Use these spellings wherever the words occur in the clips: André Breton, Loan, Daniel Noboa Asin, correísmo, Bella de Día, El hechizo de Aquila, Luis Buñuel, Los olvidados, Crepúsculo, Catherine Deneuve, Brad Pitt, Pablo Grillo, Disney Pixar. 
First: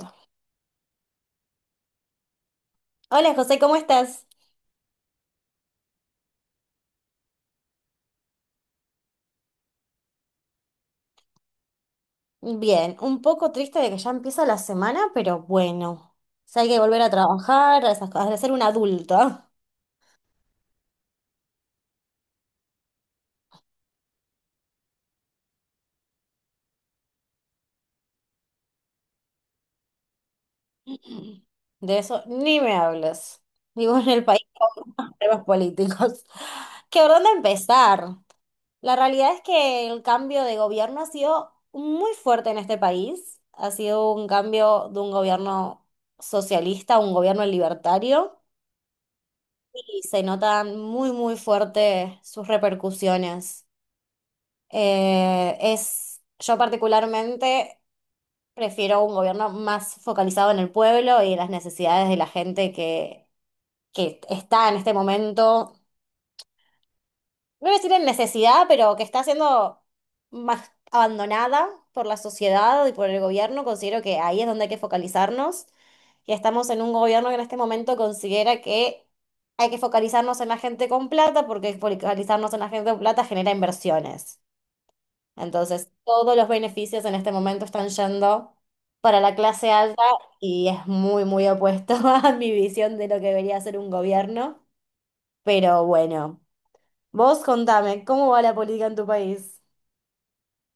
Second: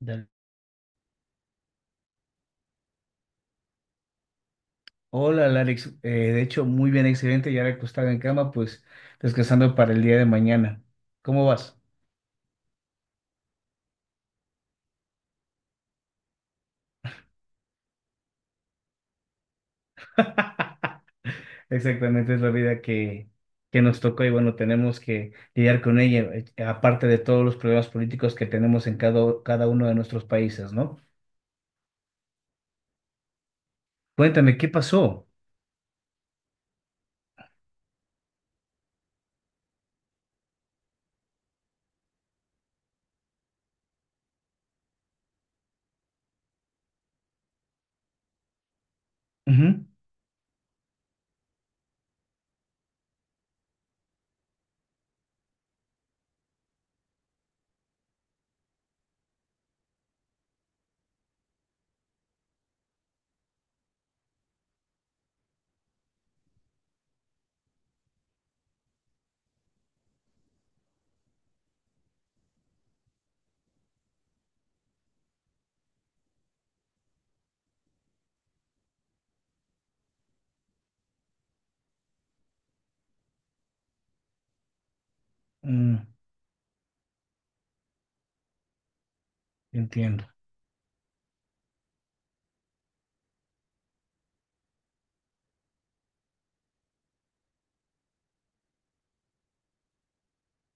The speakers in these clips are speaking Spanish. Dale. Hola José, ¿cómo estás? Hola, Alex. De hecho, muy bien, excelente. Ya recostado en cama, pues descansando para el día de mañana. ¿Cómo vas? Bien, un poco triste de que ya empieza la semana, pero bueno, o sea, hay que volver a trabajar, a esas cosas, de ser un adulto. Exactamente, es la vida que nos tocó y bueno, tenemos que lidiar con ella, aparte de todos los problemas políticos que tenemos en cada uno de nuestros países, ¿no? De eso ni me hables. Vivo en el país Cuéntame, ¿qué con pasó? temas políticos. ¿Qué por dónde empezar? La realidad es que el cambio de gobierno ha sido muy fuerte en este país. Ha sido un cambio de un gobierno socialista a un gobierno libertario Ujú. y se notan muy, muy fuerte sus repercusiones. Yo particularmente prefiero un gobierno más focalizado en el pueblo y en las necesidades de la gente que está en este momento, no voy a decir en necesidad, pero que está siendo más abandonada por la sociedad y por el gobierno. Considero que ahí es donde hay que focalizarnos. Y estamos en un gobierno que en este momento considera que hay que focalizarnos en la gente con plata, porque focalizarnos en la gente con plata genera inversiones. Entonces, Mm, todos los beneficios en este momento están yendo para la clase alta entiendo. y es muy, muy opuesto a mi visión de lo que debería ser un gobierno. Pero bueno, vos contame, ¿cómo va la política en tu país?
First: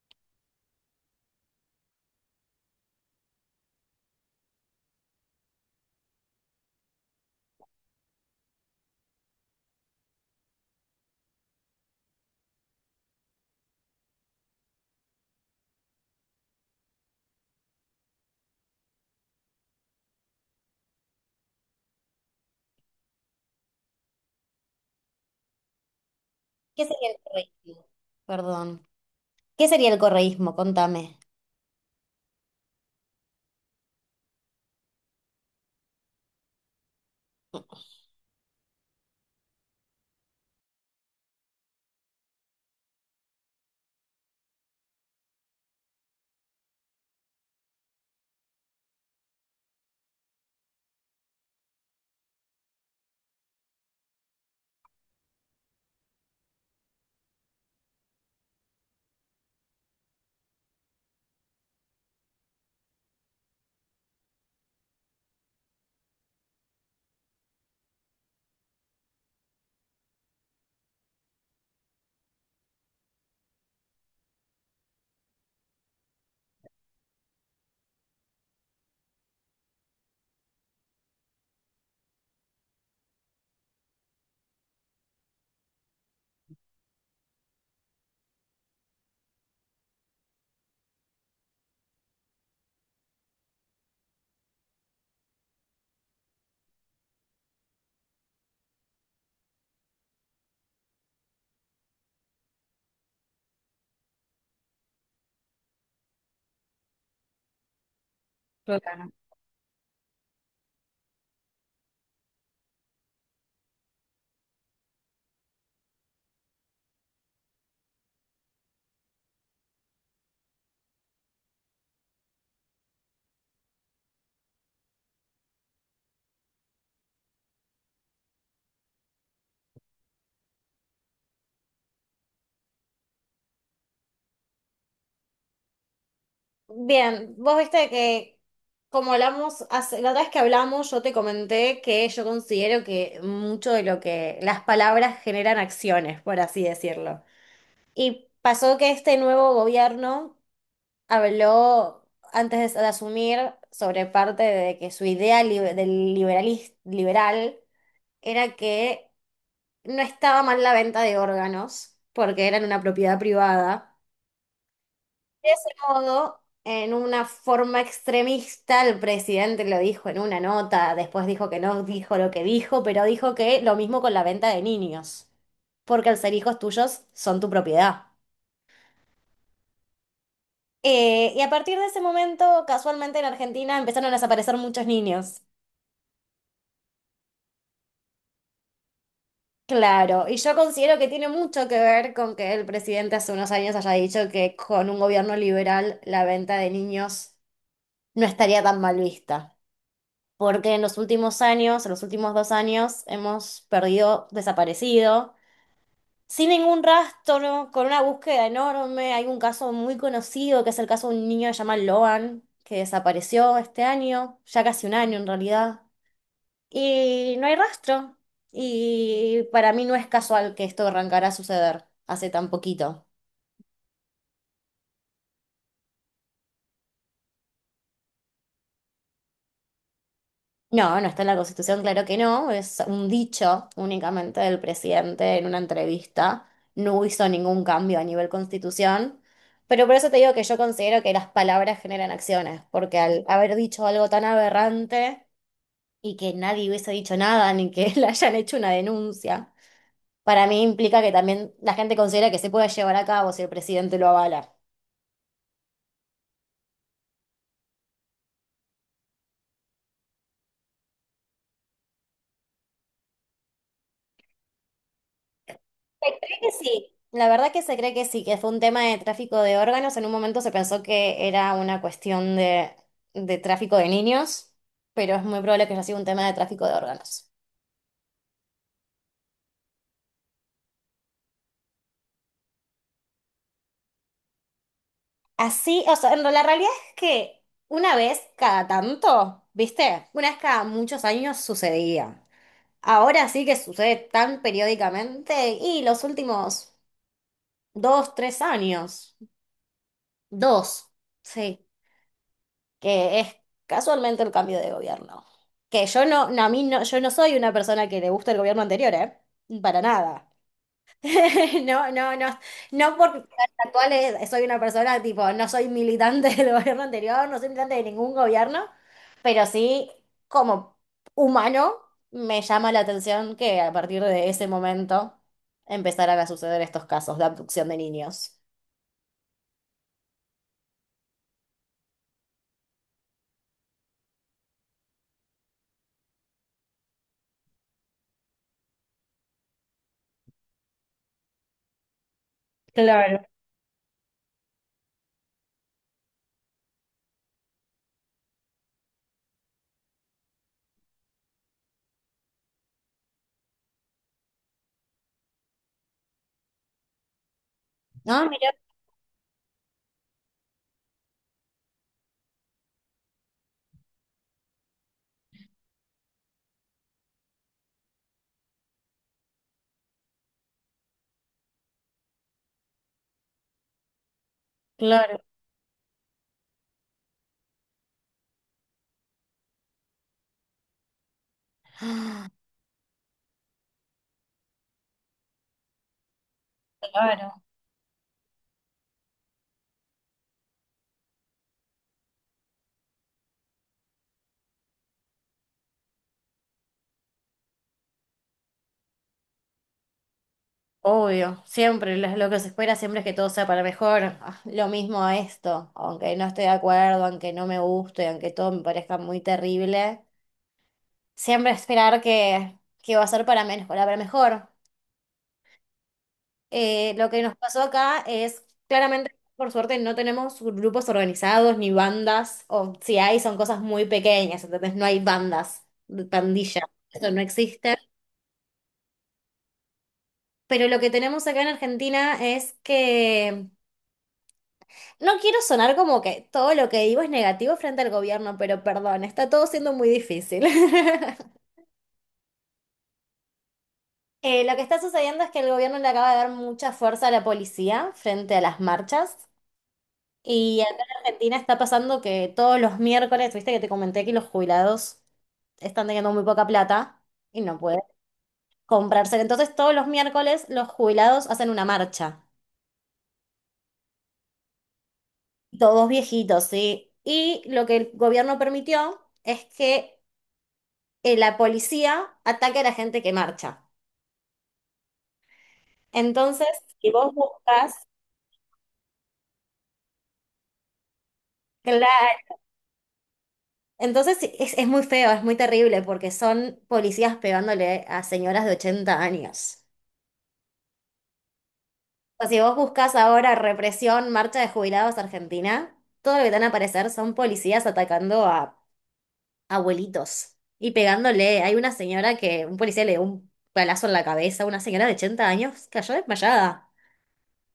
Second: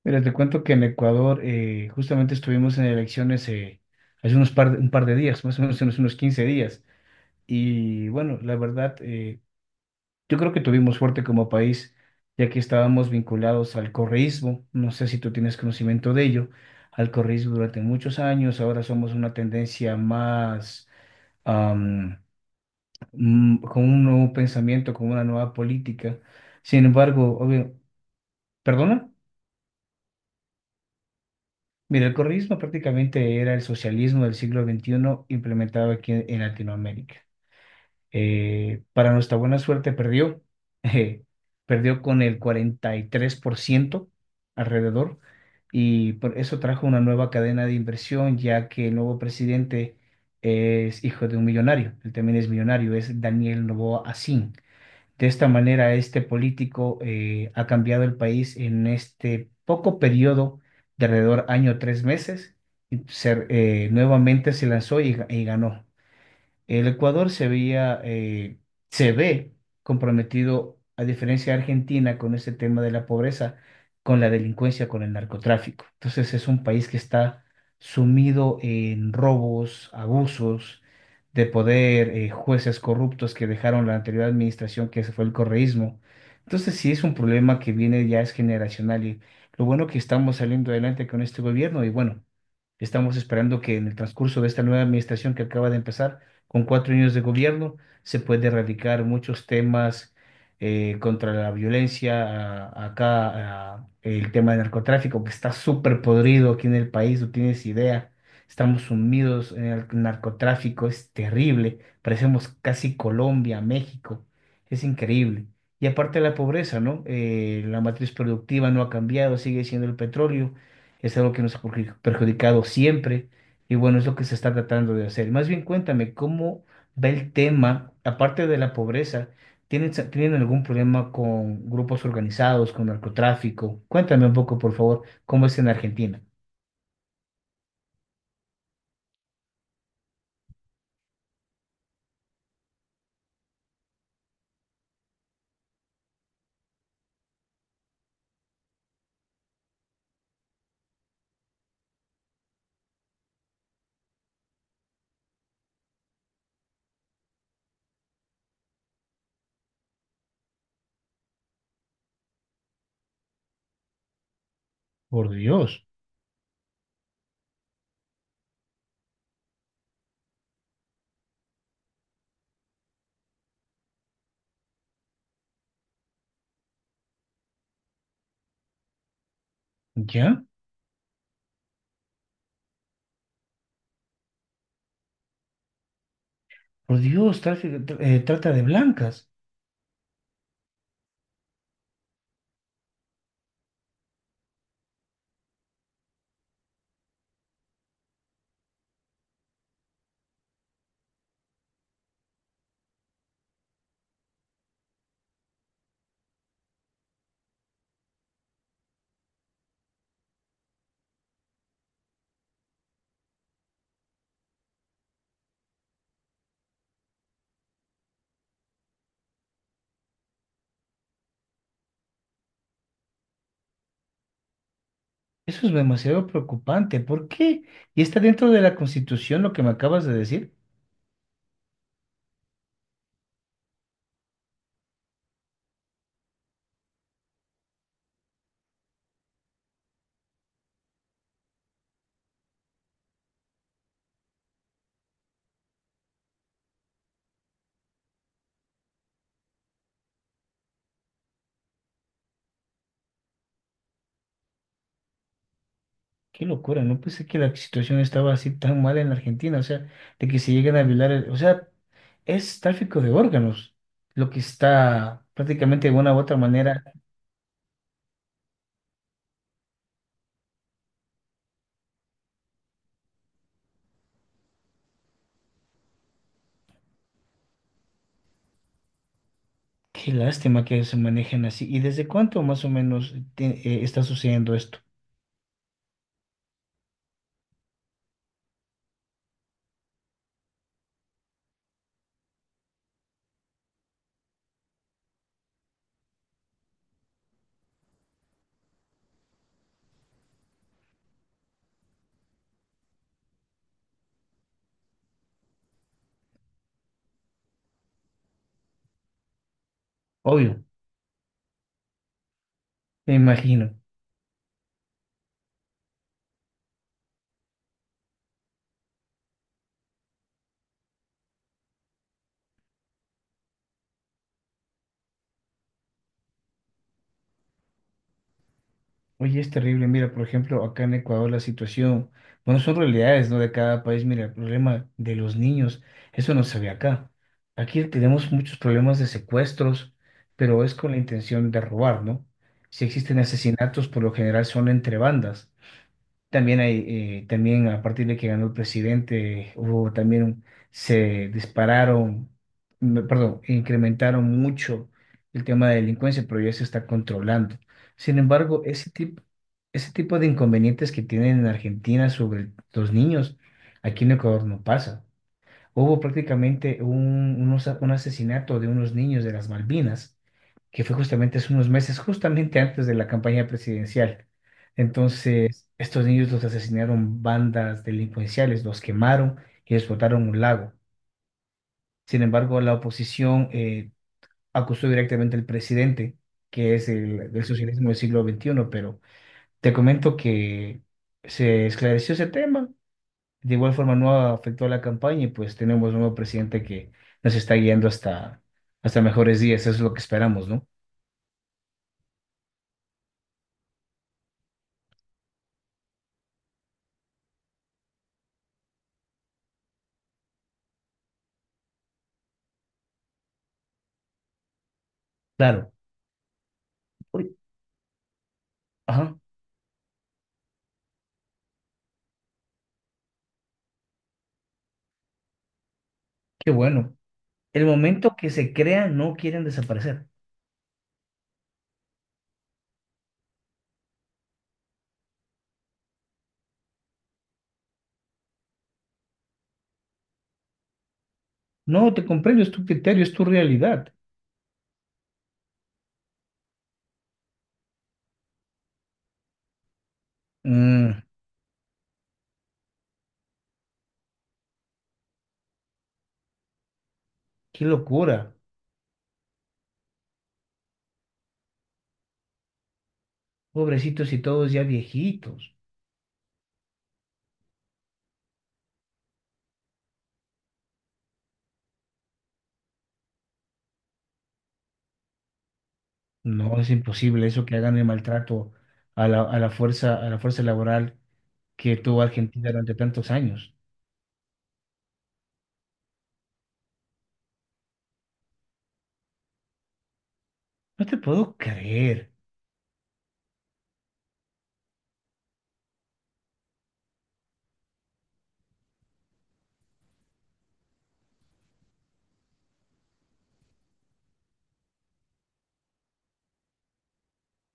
Mira, te cuento que en Ecuador justamente estuvimos en elecciones hace un par de días, más o menos unos 15 días. Y bueno, la verdad, yo creo que tuvimos suerte como país, ya que estábamos vinculados al correísmo. No sé si tú tienes conocimiento de ello, al correísmo durante muchos años. Ahora somos una tendencia más am, con un nuevo pensamiento, con una nueva política. ¿Qué Sin sería el embargo, obvio, correísmo? Perdón. perdona, ¿Qué sería el correísmo? Contame. mira, el correísmo prácticamente era el socialismo del siglo XXI implementado aquí en Latinoamérica. Para nuestra buena suerte perdió, eh, perdió con el 43% alrededor, y por eso trajo una nueva cadena de inversión ya que el nuevo presidente es hijo de un millonario, él también es millonario, es Daniel Noboa Asin. De esta manera este político ha cambiado el país en este poco periodo de alrededor año 3 meses y nuevamente se lanzó y y ganó. El Ecuador se ve comprometido, a diferencia de Argentina, con este tema de la pobreza, con la delincuencia, con el narcotráfico. Entonces es un país que está sumido en robos, abusos de poder, jueces corruptos que dejaron la anterior administración, que se fue el correísmo. Entonces sí es un problema que viene ya es generacional y lo bueno que estamos saliendo adelante con este gobierno y bueno. Estamos esperando que en el transcurso de esta nueva administración que acaba de empezar, con 4 años de gobierno, se puede erradicar muchos temas contra la violencia, el tema del narcotráfico, que está súper podrido aquí en el país, no tienes idea. Estamos sumidos en el narcotráfico, es terrible, parecemos casi Colombia, México, es increíble. Y aparte la pobreza, ¿no? La matriz productiva no ha cambiado, sigue siendo el petróleo, es algo que nos ha perjudicado siempre y bueno, es lo que se está tratando de hacer. Más bien cuéntame, ¿cómo va el tema, aparte de la pobreza? Tienen algún problema con grupos organizados, con narcotráfico? Cuéntame un poco, por favor, ¿cómo es en Argentina? Bien, vos viste que como hablamos, la otra vez que hablamos, yo te comenté que yo considero que mucho de lo que las palabras generan acciones, por así decirlo. Y pasó que este nuevo gobierno habló antes de asumir sobre parte de que su idea del liberal era que no estaba mal la venta de órganos porque eran una propiedad privada. Por De ese Dios, modo, en una forma extremista, el presidente lo dijo en una nota, después dijo que no dijo lo que dijo, pero dijo que lo mismo con la venta de niños, porque al ser hijos tuyos son tu propiedad. ¿ya? Y a partir de ese momento, casualmente en Argentina empezaron a desaparecer muchos niños. Por Dios, trata de blancas. Claro, y yo considero que tiene mucho que ver con que el presidente hace unos años haya dicho que con un gobierno liberal la venta de niños no estaría tan mal vista. Porque en los últimos años, en los últimos 2 años, hemos perdido, desaparecido, sin ningún rastro, con una búsqueda enorme. Hay un caso muy conocido, que es el caso de un niño que se llama Loan, que desapareció este año, ya casi un año en realidad. Y no hay rastro. Y para mí no es casual que esto arrancara a suceder hace tan poquito. Eso es demasiado preocupante. ¿Por qué? ¿Y está dentro de la Constitución lo que me acabas de decir? No, no está en la Constitución, claro que no. Es un dicho únicamente del presidente en una entrevista. No hizo ningún cambio a nivel Constitución. Pero por eso te digo que yo considero que las palabras generan acciones, porque al haber dicho algo tan aberrante y que nadie hubiese dicho nada, ni que le hayan hecho una denuncia, para mí implica que también la gente considera que se puede llevar a cabo si el presidente lo avala. Qué locura, no pensé que la situación estaba así tan mal en la Argentina, o sea, de que se lleguen a violar, o sea, es tráfico de órganos, lo que está prácticamente de Se una u otra cree que manera. sí, la verdad que se cree que sí, que fue un tema de tráfico de órganos. En un momento se pensó que era una cuestión de tráfico de niños, pero es muy probable que haya sido un tema de tráfico de órganos. Qué lástima que se manejen así. ¿Y desde cuánto más o menos está sucediendo esto? Así, o sea, la realidad es que una vez cada tanto, ¿viste? Una vez cada muchos años sucedía. Ahora sí que sucede tan periódicamente y los últimos 2, 3 años, dos, sí. Que es casualmente el cambio de gobierno. Que yo no, no, a mí no, yo no soy una persona que le gusta el gobierno anterior, ¿eh? Para nada. Obvio, No, no, no. No me porque el imagino. actual soy una persona tipo, no soy militante del gobierno anterior, no soy militante de ningún gobierno, pero sí, como humano, me llama la atención que a partir de ese momento empezaran a suceder estos casos de abducción de niños. Oye, es terrible. Mira, por ejemplo, acá en Ecuador la situación, bueno, son realidades, ¿no? De cada país. Mira, el problema de los niños, eso no se ve acá. Aquí tenemos muchos problemas de secuestros, pero es con la intención de robar, ¿no? Si existen Claro. asesinatos, por lo general son entre bandas. También hay, también a partir de que ganó el presidente, hubo también, se dispararon, perdón, incrementaron mucho el tema de delincuencia, pero ya se está controlando. Sin No, mira, embargo, ese tipo de inconvenientes que tienen en Argentina sobre los niños, aquí en Ecuador no pasa. Hubo prácticamente un asesinato de unos niños de las Malvinas, que fue justamente hace unos meses, justamente antes de la campaña presidencial. claro. Entonces, estos niños los asesinaron bandas delincuenciales, los quemaron y les botaron un lago. Sin embargo, la oposición acusó directamente al presidente, que es Claro. del socialismo del siglo XXI, pero te comento que se esclareció ese tema, de igual forma no afectó a la campaña y pues tenemos un nuevo presidente que nos está guiando hasta, hasta mejores días. Eso es lo que esperamos, ¿no? Obvio, siempre lo que se espera siempre es que todo sea para mejor. Ah, lo mismo a esto, aunque no esté de acuerdo, aunque no me guste, aunque todo me parezca muy terrible, siempre esperar que va a ser para menos, para mejor. Claro. Lo que nos Uy, pasó acá es, claramente, ajá, por suerte, no tenemos grupos organizados ni bandas, o si hay, son cosas muy pequeñas, entonces no hay bandas, qué pandillas, bueno. eso no El existe. momento que se crean, no quieren desaparecer. Pero lo que tenemos acá en Argentina es que. No quiero sonar como que todo lo que digo es negativo frente al gobierno, pero perdón, está todo siendo muy difícil. No, te comprendo, es tu criterio, es tu realidad. Lo que está sucediendo es que el gobierno le acaba de dar mucha fuerza a la policía frente a las marchas. Y acá Mm, en Argentina está pasando que todos los miércoles, viste que te comenté que los jubilados están teniendo muy poca plata y no qué pueden locura. comprarse. Entonces todos los miércoles los jubilados hacen una marcha. Pobrecitos y todos ya viejitos. Todos viejitos, ¿sí? Y lo que el gobierno permitió es que la policía ataca a la gente que marcha. Entonces, No, es si vos imposible eso que buscas, hagan el maltrato a a la fuerza laboral que tuvo claro, Argentina durante tantos años. entonces sí, es muy feo, es muy terrible, porque son policías pegándole a señoras de 80 años. No te puedo creer. O sea, si vos buscas ahora represión, marcha de jubilados Argentina, todo lo que te van a aparecer son policías atacando a abuelitos y pegándole. Hay una señora que un policía le dio un palazo en la cabeza, una señora de 80 años cayó desmayada.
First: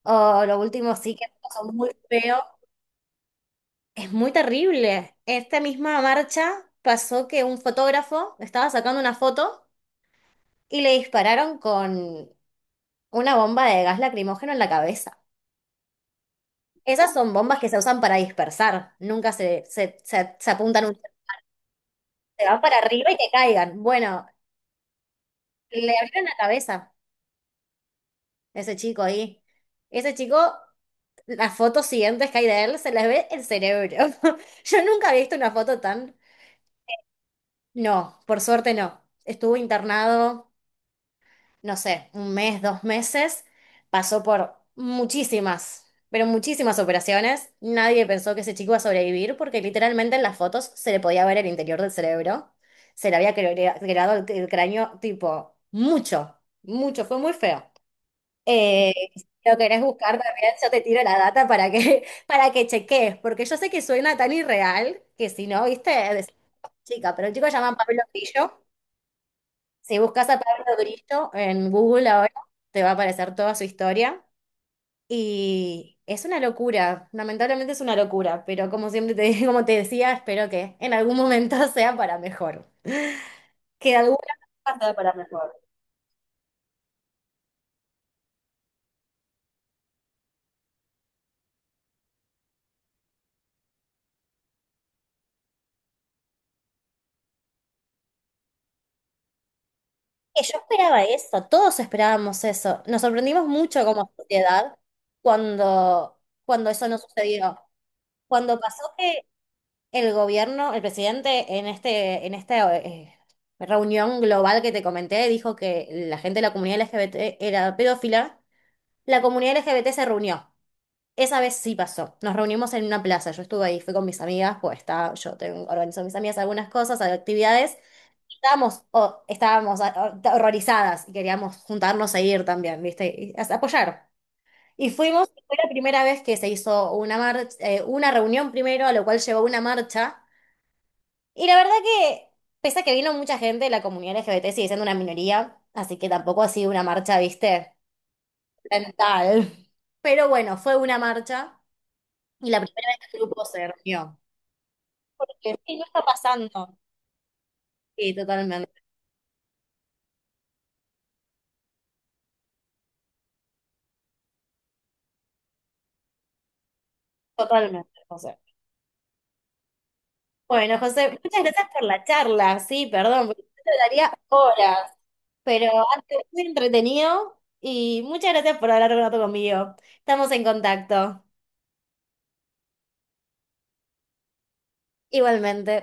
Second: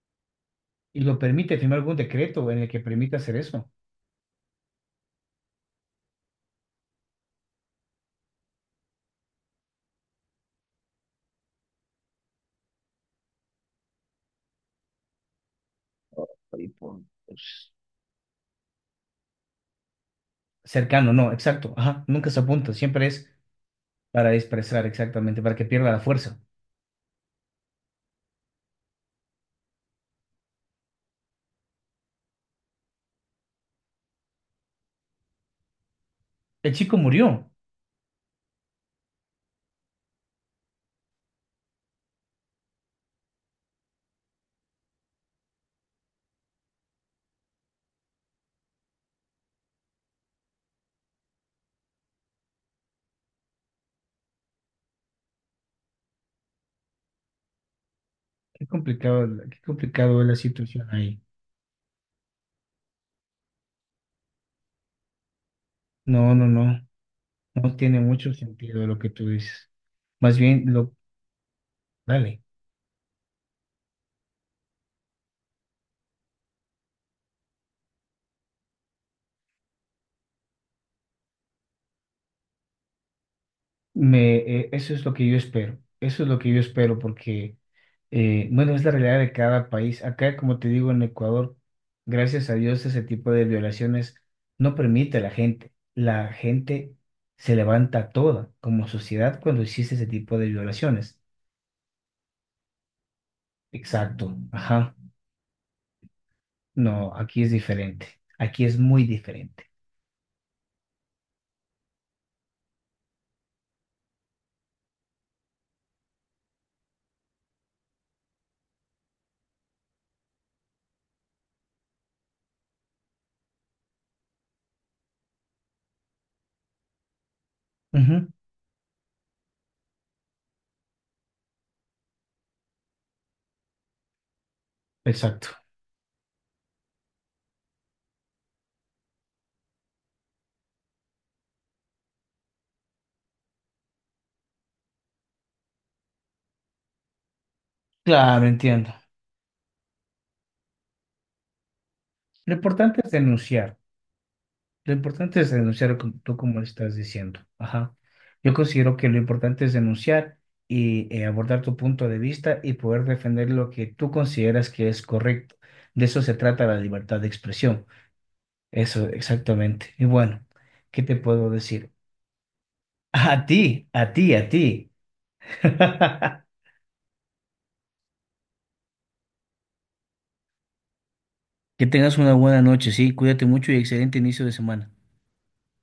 O lo último Y sí lo que permite son firmar muy algún feos. decreto en el que permite hacer eso. Es muy terrible. Esta misma marcha pasó que un fotógrafo estaba sacando una foto y le dispararon con una bomba de gas lacrimógeno en la cabeza. Ahí por- Esas son bombas que pues, se usan para dispersar, nunca se apuntan, Cercano, no, exacto. Ajá, nunca se se van apunta, para siempre arriba y que es caigan. Bueno, para expresar exactamente, para que pierda le la abrieron la fuerza. cabeza a ese chico ahí. Ese chico, las fotos siguientes que hay de él, se les ve el cerebro. Yo nunca había visto una foto tan. El chico murió. No, por suerte no. Estuvo internado. No sé, un mes, 2 meses, pasó por muchísimas, pero muchísimas operaciones. Nadie pensó que ese chico iba a sobrevivir porque literalmente en las fotos se le podía ver el interior del cerebro. Se le había creado el cráneo tipo mucho, mucho, fue muy feo. Si lo Qué querés buscar complicado es la también, yo te situación tiro la ahí. data para que, para que cheques, porque yo sé que suena tan irreal que si no, viste, decís, No, no, no, chica, pero el chico se llama no tiene Pablo mucho Grillo. sentido lo que tú dices. Si buscas Más a bien, Pablo lo, Grillo en Google ahora, dale. te va a aparecer toda su historia. Y es una locura, lamentablemente es una locura, pero como siempre te, como te decía, espero que en algún momento sea para mejor. Que de alguna forma sea Eso es para lo que yo mejor. espero, eso es lo que yo espero porque, bueno, es la realidad de cada país. Acá, como te digo, en Ecuador, gracias a Dios, ese tipo de violaciones no permite a la gente. La gente se levanta toda como sociedad cuando existe ese tipo Que de yo esperaba violaciones. eso, todos esperábamos eso. Nos sorprendimos mucho como Exacto, sociedad ajá. cuando, cuando eso no No, aquí es sucedió. diferente, Cuando aquí es pasó muy que diferente. el gobierno, el presidente en este, en esta reunión global que te comenté dijo que la gente de la comunidad LGBT era pedófila. La comunidad LGBT se reunió. Esa vez sí pasó. Nos reunimos en una plaza. Yo estuve ahí, fui con mis amigas, pues está, yo tengo, organizo a mis amigas algunas cosas, actividades. Ujú. Estábamos horrorizadas y queríamos juntarnos a ir también, ¿viste? Y apoyar. Y fuimos, Exacto. fue la primera vez que se hizo una marcha, una reunión primero, a lo cual llevó una marcha. Y la verdad que, pese a que vino mucha gente, la comunidad LGBT sigue siendo una minoría, así que tampoco ha sido una marcha, viste, Claro, entiendo. mental. Pero bueno, fue una marcha y Lo la primera vez importante es que el grupo se denunciar. reunió. Lo importante es Porque sí, no denunciar está como tú como pasando. estás diciendo. Ajá. Sí, Yo totalmente, considero que lo importante es denunciar y abordar tu punto de vista y poder defender lo que tú consideras que es correcto. De eso se trata la libertad de expresión. totalmente, José. Eso, exactamente. Y bueno, Bueno, ¿qué José, te muchas puedo gracias por decir? la charla. Sí, perdón, A porque ti, yo te a daría ti, a ti. horas, pero antes muy entretenido y muchas gracias por hablar un rato conmigo. Estamos en contacto. Que tengas una buena noche, sí. Cuídate mucho y excelente inicio de semana. Igualmente.